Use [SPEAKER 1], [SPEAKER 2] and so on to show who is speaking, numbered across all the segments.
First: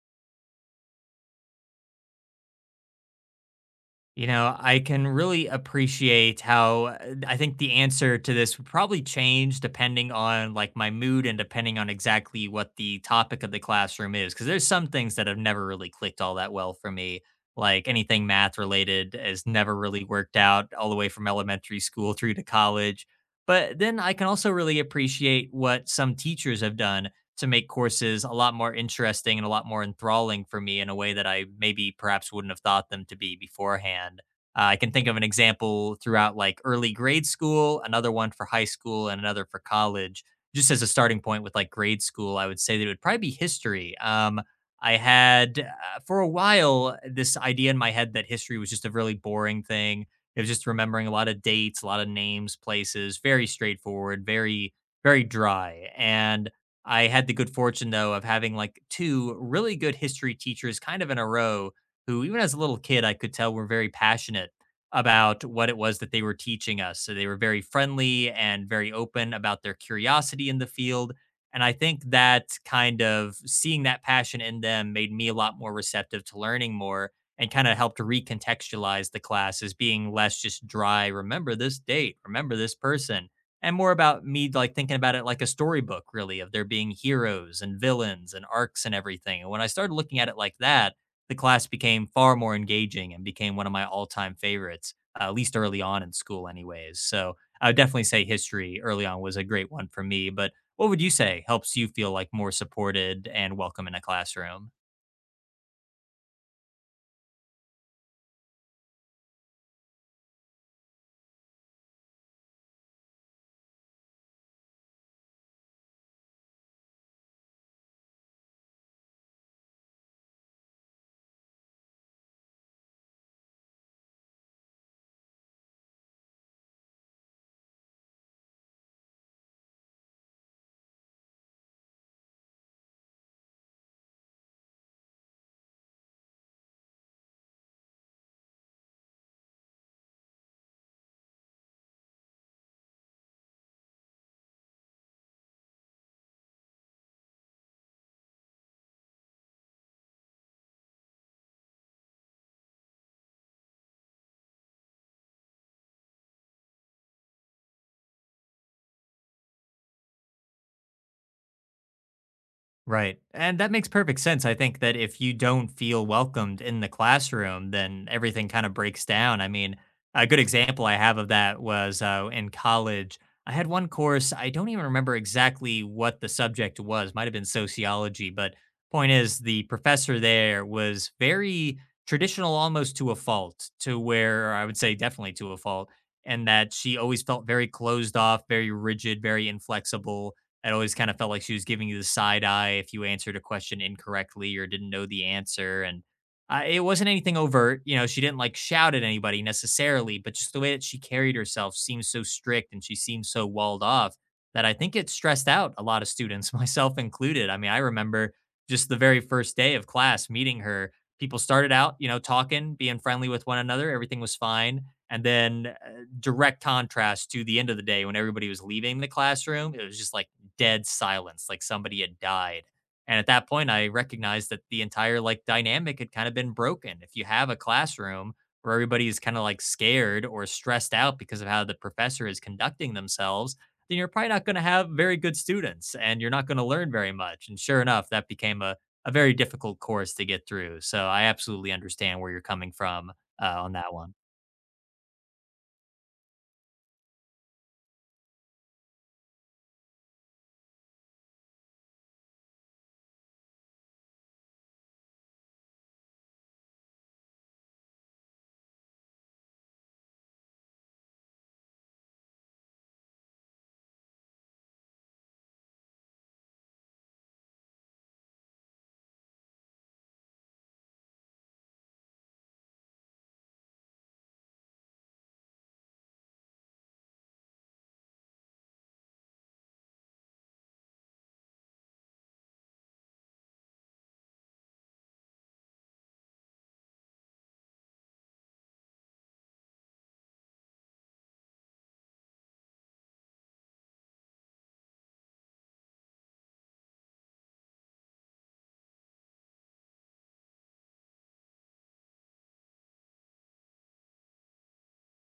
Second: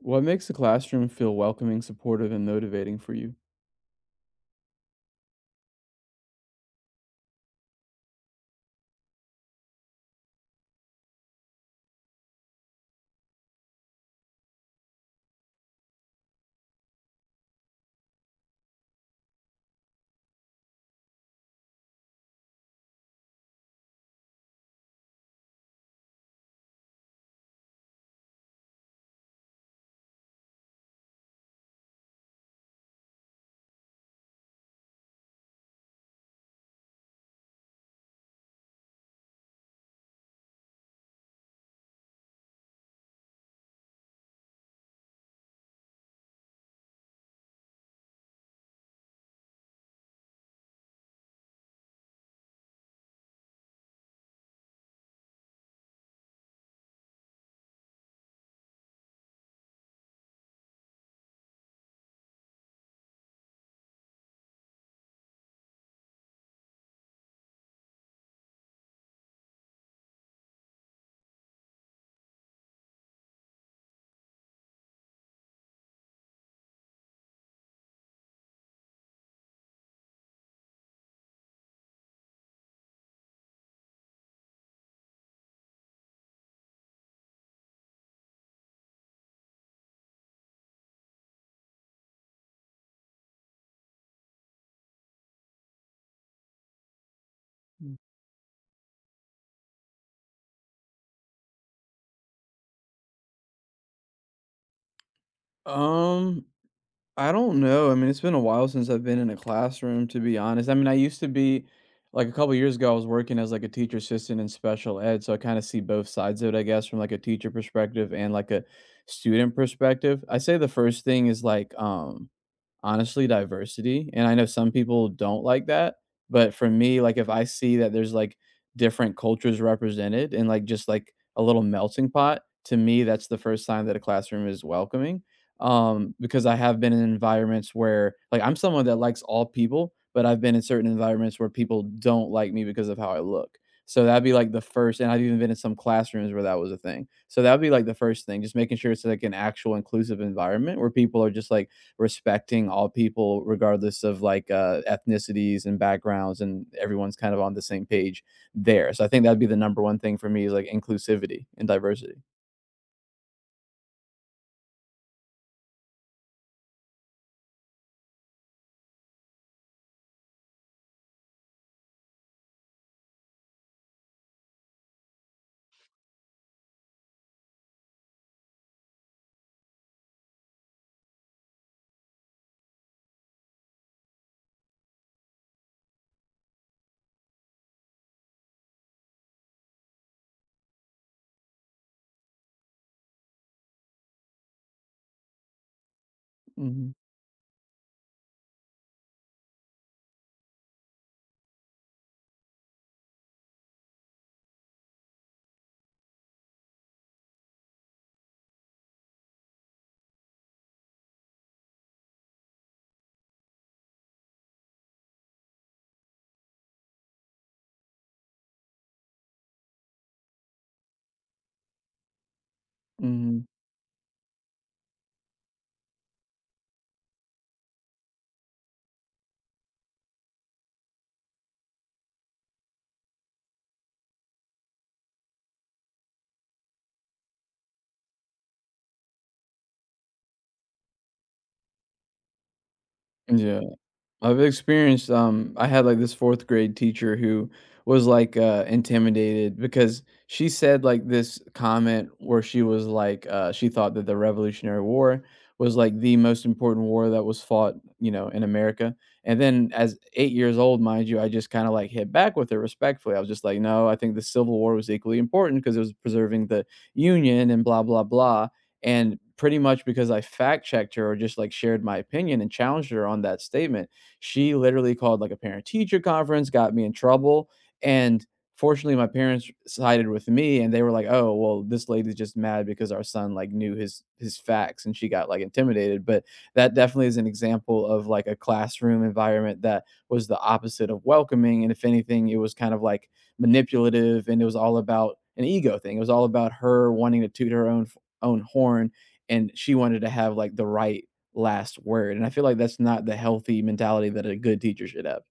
[SPEAKER 1] What makes the classroom feel welcoming, supportive, and motivating for you?
[SPEAKER 2] You know, I can really appreciate how I think the answer to this would probably change depending on like my mood and depending on exactly what the topic of the classroom is. Cause there's some things that have never really clicked all that well for me. Like anything math related has never really worked out all the way from elementary school through to college. But then I can also really appreciate what some teachers have done to make courses a lot more interesting and a lot more enthralling for me in a way that I maybe perhaps wouldn't have thought them to be beforehand. I can think of an example throughout like early grade school, another one for high school, and another for college. Just as a starting point with like grade school, I would say that it would probably be history. I had for a while this idea in my head that history was just a really boring thing. It was just remembering a lot of dates, a lot of names, places, very straightforward, very dry. And I had the good fortune though of having like two really good history teachers kind of in a row who even as a little kid I could tell were very passionate about what it was that they were teaching us. So they were very friendly and very open about their curiosity in the field. And I think that kind of seeing that passion in them made me a lot more receptive to learning more and kind of helped recontextualize the class as being less just dry, remember this date, remember this person, and more about me like thinking about it like a storybook, really, of there being heroes and villains and arcs and everything. And when I started looking at it like that, the class became far more engaging and became one of my all-time favorites, at least early on in school anyways. So I would
[SPEAKER 1] Mm.
[SPEAKER 2] definitely say history early on was a great one for me. But what would you say helps you feel like more supported and welcome in a classroom?
[SPEAKER 1] Um, I don't know. I mean, it's been a while since I've been in a classroom, to be honest. I mean, I used to be like a couple years ago, I was working as like a teacher assistant in special ed, so I kind of see both sides of it, I guess, from like a teacher perspective and like a student perspective. I say the first thing is like, honestly, diversity, and I know some people don't like that, but for me, like, if I see that there's, like, different cultures represented and, like, just, like, a little melting pot, to me, that's the first sign that a classroom is welcoming, because I have been in environments where like, I'm someone that likes all people, but I've been in certain environments where people don't like me because of how I look. So that'd be, like, the first, and I've even been in some classrooms where that was a thing. So that'd be, like, the first thing, just making sure it's, like, an actual inclusive environment where people are just, like, respecting all people regardless of like ethnicities and backgrounds, and everyone's kind of on the same page there. So I think that'd be the number one thing for me, is like inclusivity and diversity.
[SPEAKER 2] Right. And that makes perfect sense. I think that if you don't feel welcomed in the classroom, then everything kind of breaks down. I mean, a good example I have of that was in college. I had one course, I don't even remember exactly what the subject was, might have been sociology, but point is, the professor there was very traditional almost to a fault, to where I would say definitely to a fault, and that she always felt very closed off, very rigid, very inflexible. It always kind of felt like she was giving you the side eye if you answered a question incorrectly or didn't know the answer. And it
[SPEAKER 1] Hmm.
[SPEAKER 2] wasn't anything overt. You know, she didn't like shout at anybody necessarily, but just the way that she carried herself seemed so strict and she seemed so walled off that I think it stressed out a lot of students, myself included. I mean, I remember just the very first day of class meeting her. People started out, you know, talking, being friendly with one another. Everything was fine. And then direct contrast to the end of the day when everybody was leaving the classroom, it was just like dead silence, like somebody had died. And at
[SPEAKER 1] Hmm.
[SPEAKER 2] that point, I recognized that the entire like dynamic had kind of been broken. If you have a classroom where everybody is kind of like scared or stressed out because of how the professor is conducting themselves, then you're probably not going to have very good students and you're not going to learn very much. And sure enough, that became a very difficult course to get through. So I absolutely understand where you're coming from,
[SPEAKER 1] Yeah,
[SPEAKER 2] on that one.
[SPEAKER 1] I've experienced I had like this fourth grade teacher who was like intimidated, because she said like this comment where she was like she thought that the Revolutionary War was like the most important war that was fought, you know, in America. And then as 8 years old, mind you, I just kind of like hit back with her respectfully. I was just like, "No, I think the Civil War was equally important because it was preserving the Union and blah blah blah." And pretty much because I fact checked her or just like shared my opinion and challenged her on that statement, she literally called like a parent teacher conference, got me in trouble. And fortunately, my parents sided with me and they were like, oh, well, this lady's just mad because our son like knew his facts and she got like intimidated. But that definitely is an example of like a classroom environment that was the opposite of welcoming. And if anything, it was kind of like manipulative, and it was all about an ego thing. It was all about her wanting to toot her own horn, and she wanted to have like the right last word, and I feel like that's not the healthy mentality that a good teacher should have.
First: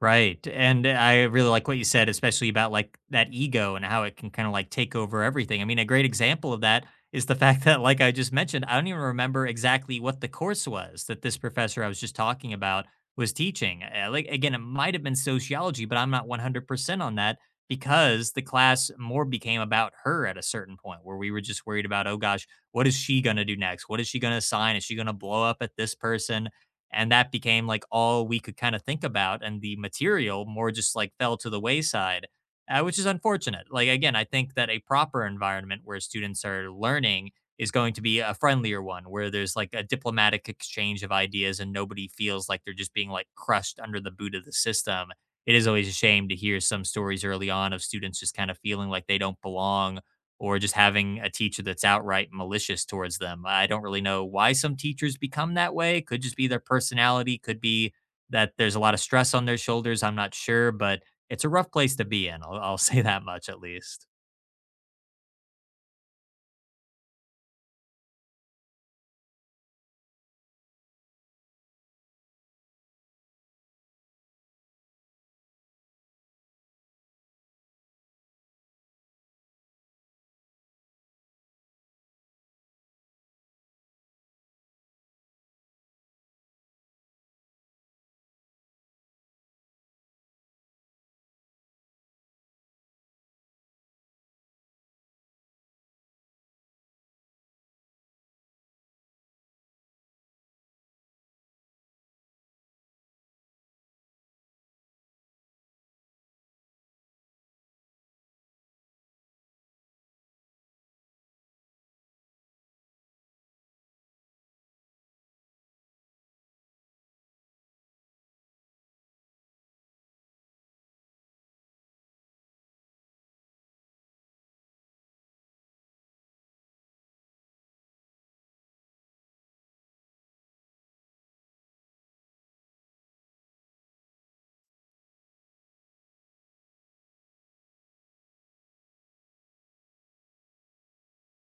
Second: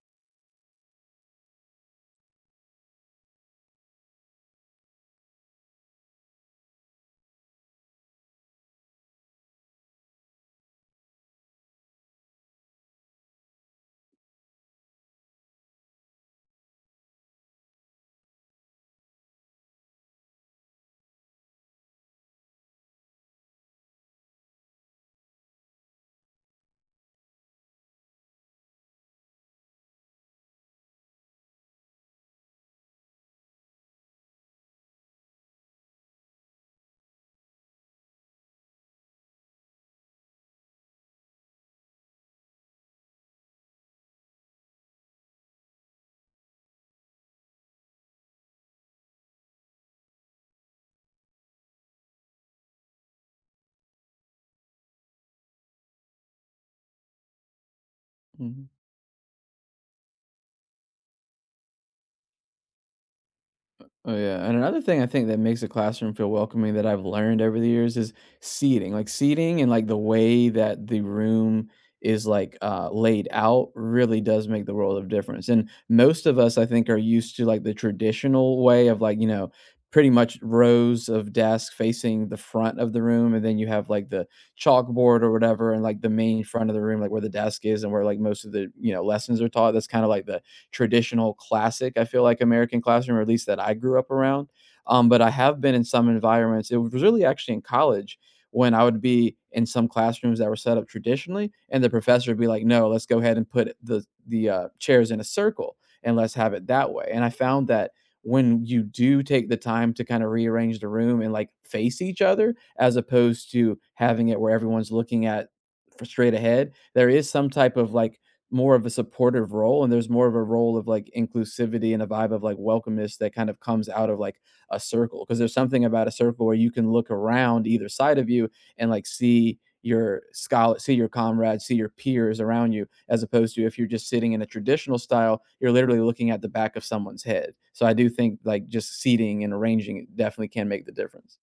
[SPEAKER 2] Right. And I really like what you said, especially about like that ego and how it can kind of like take over everything. I mean, a great example of that is the fact that, like I just mentioned, I don't even remember exactly what the course was that this professor I was just talking about was teaching. Like, again, it might have been sociology, but I'm not 100% on that, because the class more became about her at a certain point where we were just worried about, oh gosh, what is she going to do next? What is she going to assign? Is she going to blow up at this person? And that became like all we could kind of think about, and the material more just like fell to the wayside. Which is unfortunate. Like, again, I think that a proper environment where students are learning is going to be a friendlier one, where there's like a diplomatic exchange of ideas and nobody feels like they're just being like crushed under the boot of the system. It is always a shame to hear some stories early on of students just kind of feeling like they don't belong, or just having a teacher that's outright malicious towards them. I don't really know why some teachers become that way. Could just be their personality, could be that
[SPEAKER 1] Mhm.
[SPEAKER 2] there's a lot of stress on their shoulders. I'm not sure, but it's a rough place to be in. I'll say that much at least.
[SPEAKER 1] Oh yeah, and another thing I think that makes a classroom feel welcoming that I've learned over the years is seating. Like seating and like the way that the room is like laid out really does make the world of difference. And most of us, I think, are used to like the traditional way of like you know pretty much rows of desks facing the front of the room, and then you have like the chalkboard or whatever, and like the main front of the room, like where the desk is and where like most of the you know lessons are taught. That's kind of like the traditional classic, I feel like, American classroom, or at least that I grew up around. But I have been in some environments. It was really actually in college when I would be in some classrooms that were set up traditionally, and the professor would be like, "No, let's go ahead and put the chairs in a circle and let's have it that way." And I found that when you do take the time to kind of rearrange the room and like face each other, as opposed to having it where everyone's looking at for straight ahead, there is some type of like more of a supportive role, and there's more of a role of like inclusivity and a vibe of like welcomeness that kind of comes out of like a circle, because there's something about a circle where you can look around either side of you and like see your scholar, see your comrades, see your peers around you, as opposed to if you're just sitting in a traditional style you're literally looking at the back of someone's head. So I do think like just seating and arranging definitely can make the difference.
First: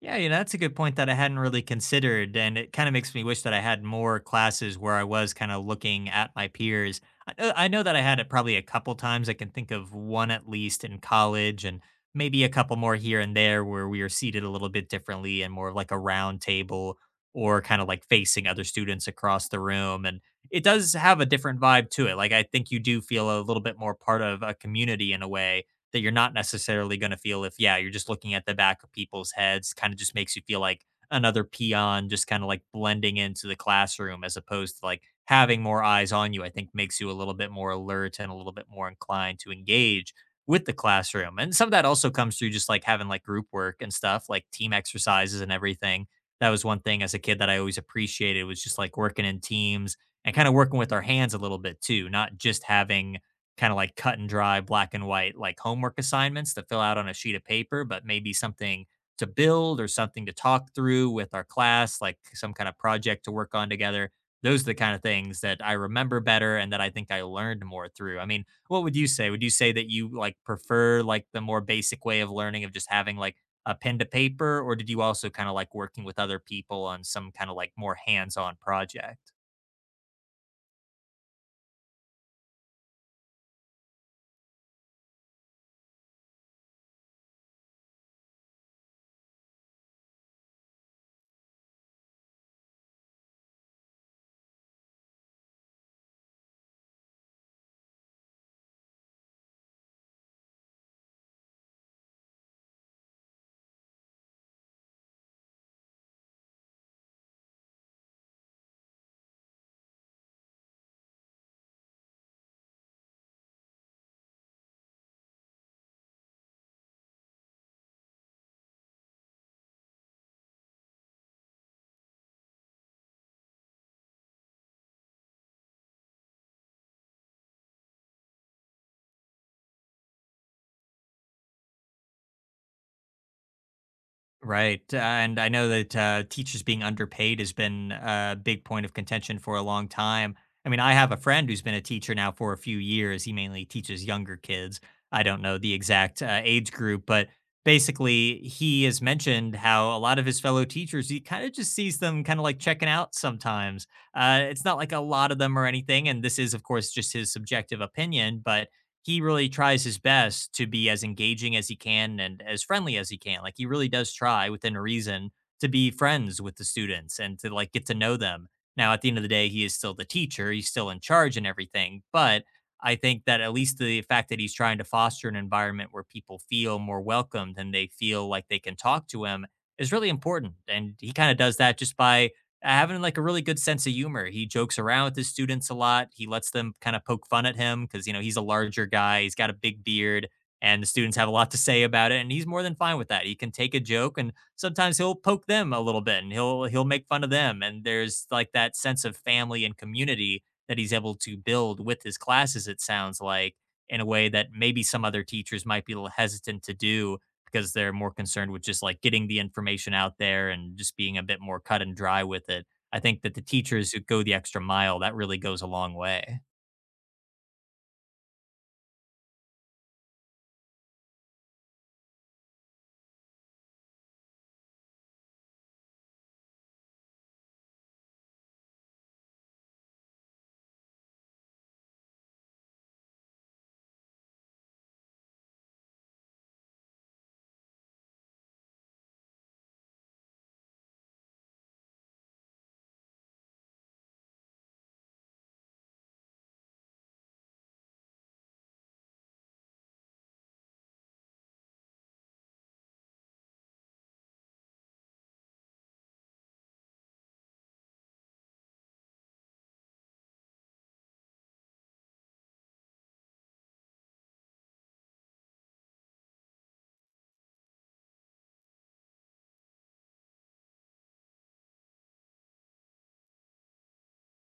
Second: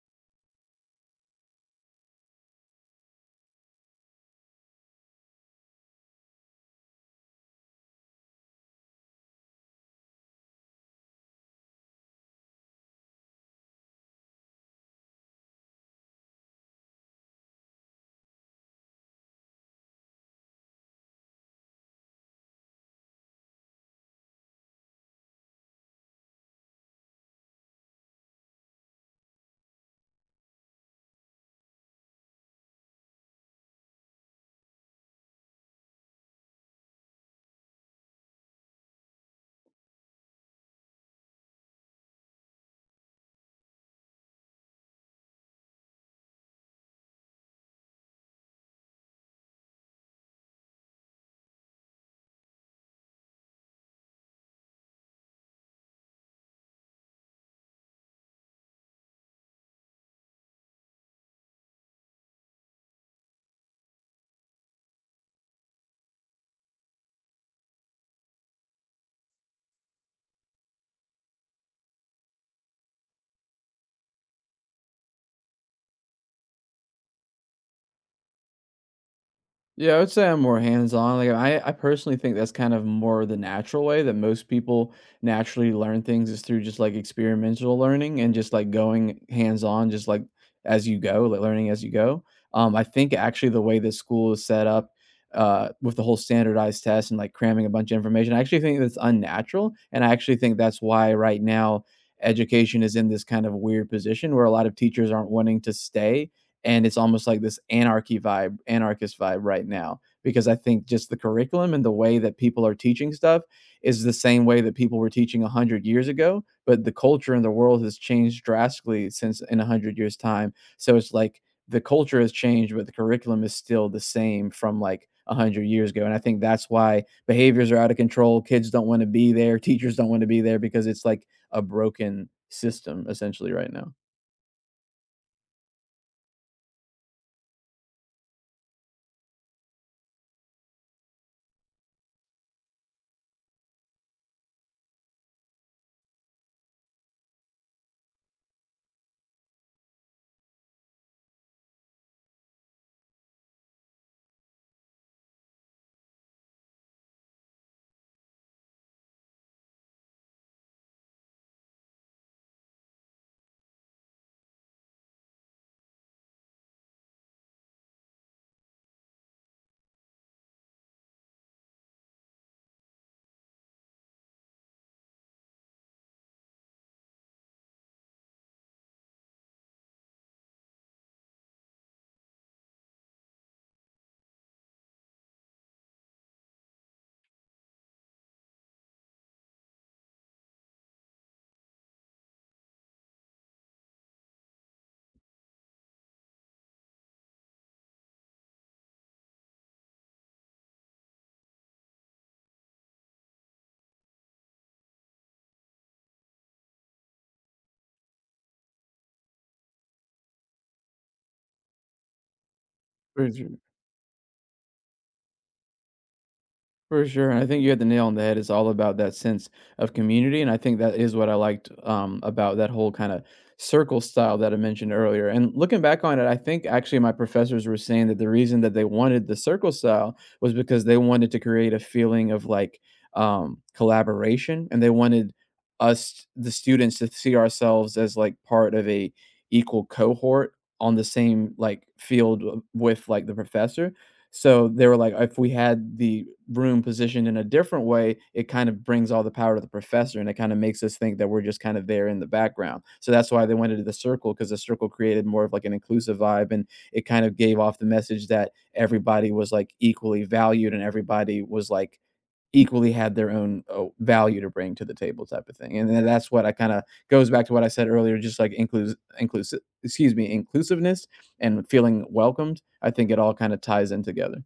[SPEAKER 2] Yeah, you know, that's a good point that I hadn't really considered. And it kind of makes me wish that I had more classes where I was kind of looking at my peers. I know that I had it probably a couple times. I can think of one at least in college, and maybe a couple more here and there where we are seated a little bit differently and more of like a round table, or kind of like facing other students across the room. And it does have a different vibe to it. Like, I think you do feel a little bit more part of a community in a way that you're not necessarily going to feel if, yeah, you're just looking at the back of people's heads. Kind of just makes you feel like another peon, just kind of like blending into the classroom, as opposed to like having more eyes on you, I think makes you a little bit more alert and a little bit more inclined to engage with the classroom. And some of that also comes through just like having like group work and stuff, like team exercises and everything. That was one thing as a kid that I always appreciated, was just like working in teams and kind of working with our hands a little bit too, not just having kind of like cut and dry, black and white, like homework assignments to fill out on a sheet of paper, but maybe something to build or something to talk through with our class, like some kind of project to work on together. Those are the kind of things that I remember better and that I think I learned more through. I mean, what would you say? Would you say that you like prefer like the more basic way of learning of just having like a pen to paper, or did you also kind of like working with other people on some kind of like more hands on project?
[SPEAKER 1] Yeah, I would say I'm more hands-on. Like I personally think that's kind of more the natural way that most people naturally learn things, is through just like experimental learning and just like going hands-on, just like as you go, like learning as you go. I think actually the way that school is set up, with the whole standardized test and like cramming a bunch of information, I actually think that's unnatural, and I actually think that's why right now education is in this kind of weird position where a lot of teachers aren't wanting to stay, and it's almost like this anarchy vibe anarchist vibe right now, because I think just the curriculum and the way that people are teaching stuff is the same way that people were teaching 100 years ago, but the culture in the world has changed drastically since in 100 years time. So it's like the culture has changed but the curriculum is still the same from like 100 years ago, and I think that's why behaviors are out of control, kids don't want to be there, teachers don't want to be there, because it's like a broken system essentially right now.
[SPEAKER 2] Right, and I know that, teachers being underpaid has been a big point of contention for a long time. I mean, I have a friend who's been a teacher now for a few years. He mainly teaches younger kids. I don't know the exact, age group, but basically, he has mentioned how a lot of his fellow teachers, he kinda just sees them kinda, like, checking out sometimes. It's not like a lot of them or anything, and this is, of course, just his subjective opinion, but he really tries his best to be as engaging as he can and as friendly as he can. Like he really does try within reason to be friends with the students and to like get to know them. Now, at the end of the day, he is still the teacher, he's still in charge and everything. But I think that at least the fact that he's trying to foster an environment where people feel more welcomed and they feel like they can talk to him is really important. And he kind of does that just by having like a really good sense of humor. He jokes around with his students a lot. He lets them kind of poke fun at him, because you know he's a larger guy. He's got a big beard, and the students have a lot to say about it. And he's more than fine with that. He can take a joke, and sometimes he'll poke them a little bit, and he'll make fun of them. And there's like that sense of family and community that he's able to build with his classes. It sounds like in a way that maybe some other teachers might be a little hesitant to do, because they're more concerned with just like getting the information out there and just being a bit more cut and dry with it. I think that the teachers who go the extra mile, that really goes a long way.
[SPEAKER 1] For sure, and I think you hit the nail on the head. It's all about that sense of community, and I think that is what I liked about that whole kind of circle style that I mentioned earlier. And looking back on it, I think actually my professors were saying that the reason that they wanted the circle style was because they wanted to create a feeling of like collaboration, and they wanted us, the students, to see ourselves as like part of a equal cohort on the same like field with like the professor. So they were like, if we had the room positioned in a different way, it kind of brings all the power to the professor and it kind of makes us think that we're just kind of there in the background. So that's why they went into the circle, because the circle created more of like an inclusive vibe, and it kind of gave off the message that everybody was like equally valued and everybody was like equally had their own value to bring to the table type of thing. And then that's what I kind of goes back to what I said earlier, just like includes inclusive, excuse me, inclusiveness and feeling welcomed. I think it all kind of ties in together.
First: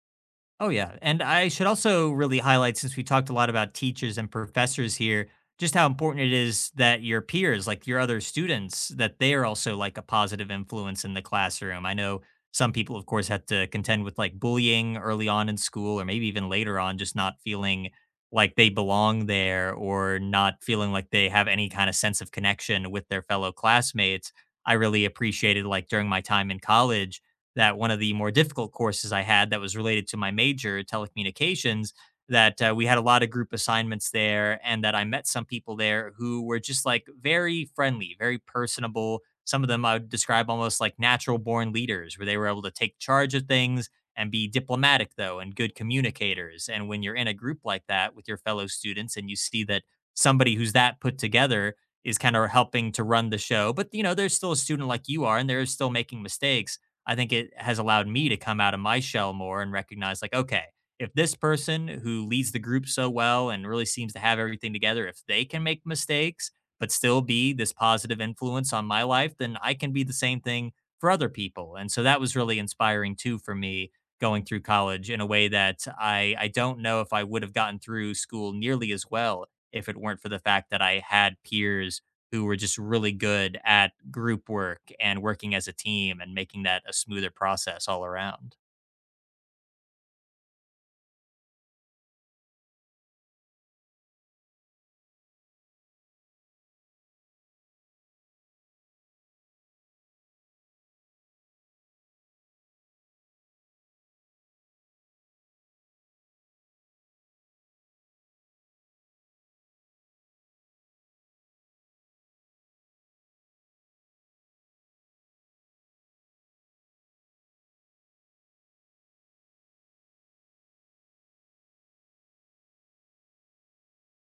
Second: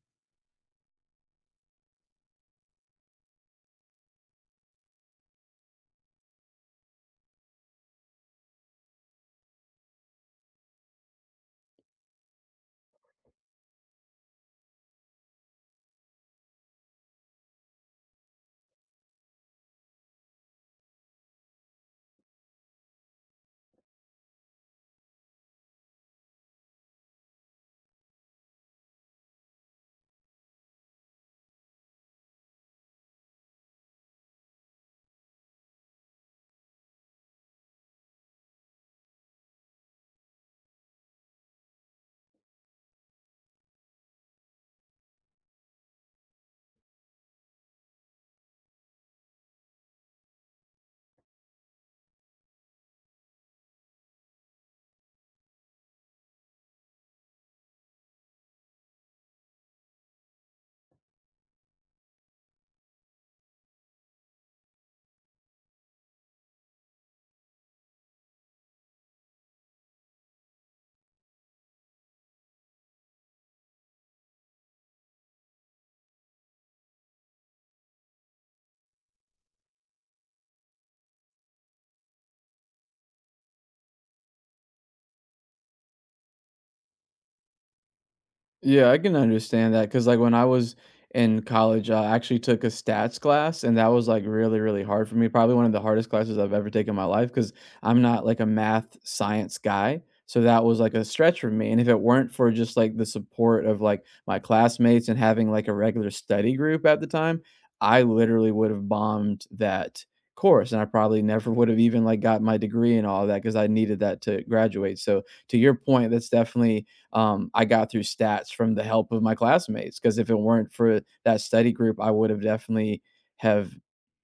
[SPEAKER 2] Oh, yeah. And I should also really highlight, since we talked a lot about teachers and professors here, just how important it is that your peers, like your other students, that they are also like a positive influence in the classroom. I know some people, of course, had to contend with like bullying early on in school, or maybe even later on, just not feeling like they belong there, or not feeling like they have any kind of sense of connection with their fellow classmates. I really appreciated, like, during my time in college, that one of the more difficult courses I had that was related to my major, telecommunications, that we had a lot of group assignments there, and that I met some people there who were just like very friendly, very personable. Some of them I would describe almost like natural born leaders, where they were able to take charge of things and be diplomatic, though, and good communicators. And when you're in a group like that with your fellow students and you see that somebody who's that put together is kind of helping to run the show, but you know, there's still a student like you are, and they're still making mistakes. I think it has allowed me to come out of my shell more and recognize, like, okay, if this person who leads the group so well and really seems to have everything together, if they can make mistakes but still be this positive influence on my life, then I can be the same thing for other people. And so that was really inspiring too for me going through college, in a way that I don't know if I would have gotten through school nearly as well if it weren't for the fact that I had peers who were just really good at group work and working as a team, and making that a smoother process all around.
[SPEAKER 1] Yeah, I can understand that because, like, when I was in college, I actually took a stats class, and that was like really, really hard for me. Probably one of the hardest classes I've ever taken in my life, because I'm not like a math science guy. So that was like a stretch for me. And if it weren't for just like the support of like my classmates and having like a regular study group at the time, I literally would have bombed that course, and I probably never would have even like got my degree and all that, because I needed that to graduate. So to your point, that's definitely I got through stats from the help of my classmates. Because if it weren't for that study group, I would have definitely have,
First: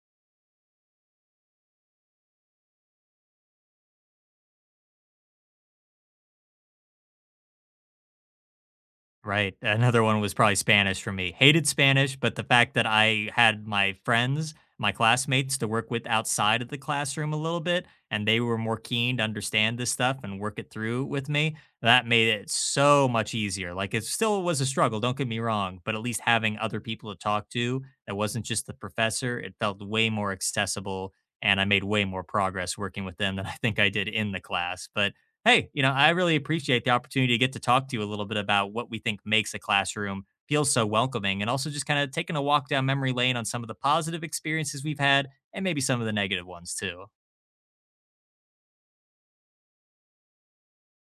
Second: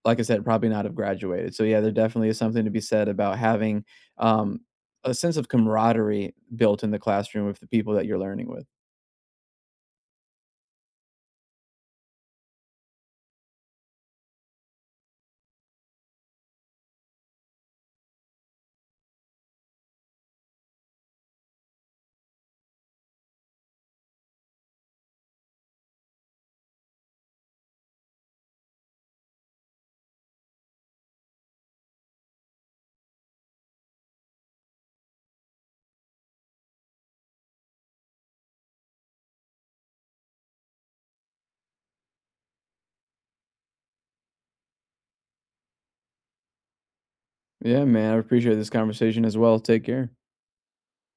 [SPEAKER 1] like I said, probably not have graduated. So yeah, there definitely is something to be said about having um, a sense of camaraderie built in the classroom with the people that you're learning with.
[SPEAKER 2] Right. Another one was probably Spanish for me. Hated Spanish, but the fact that I had my friends, my classmates to work with outside of the classroom a little bit, and they were more keen to understand this stuff and work it through with me, that made it so much easier. Like, it still was a struggle, don't get me wrong, but at least having other people to talk to that wasn't just the professor, it felt way more accessible. And I made way more progress working with them than I think I did in the class. But hey, I really appreciate the opportunity to get to talk to you a little bit about what we think makes a classroom feel so welcoming, and also just kind of taking a walk down memory lane on some of the positive experiences we've had, and maybe some of the negative ones too.
[SPEAKER 1] Yeah, man, I appreciate this conversation as well. Take care.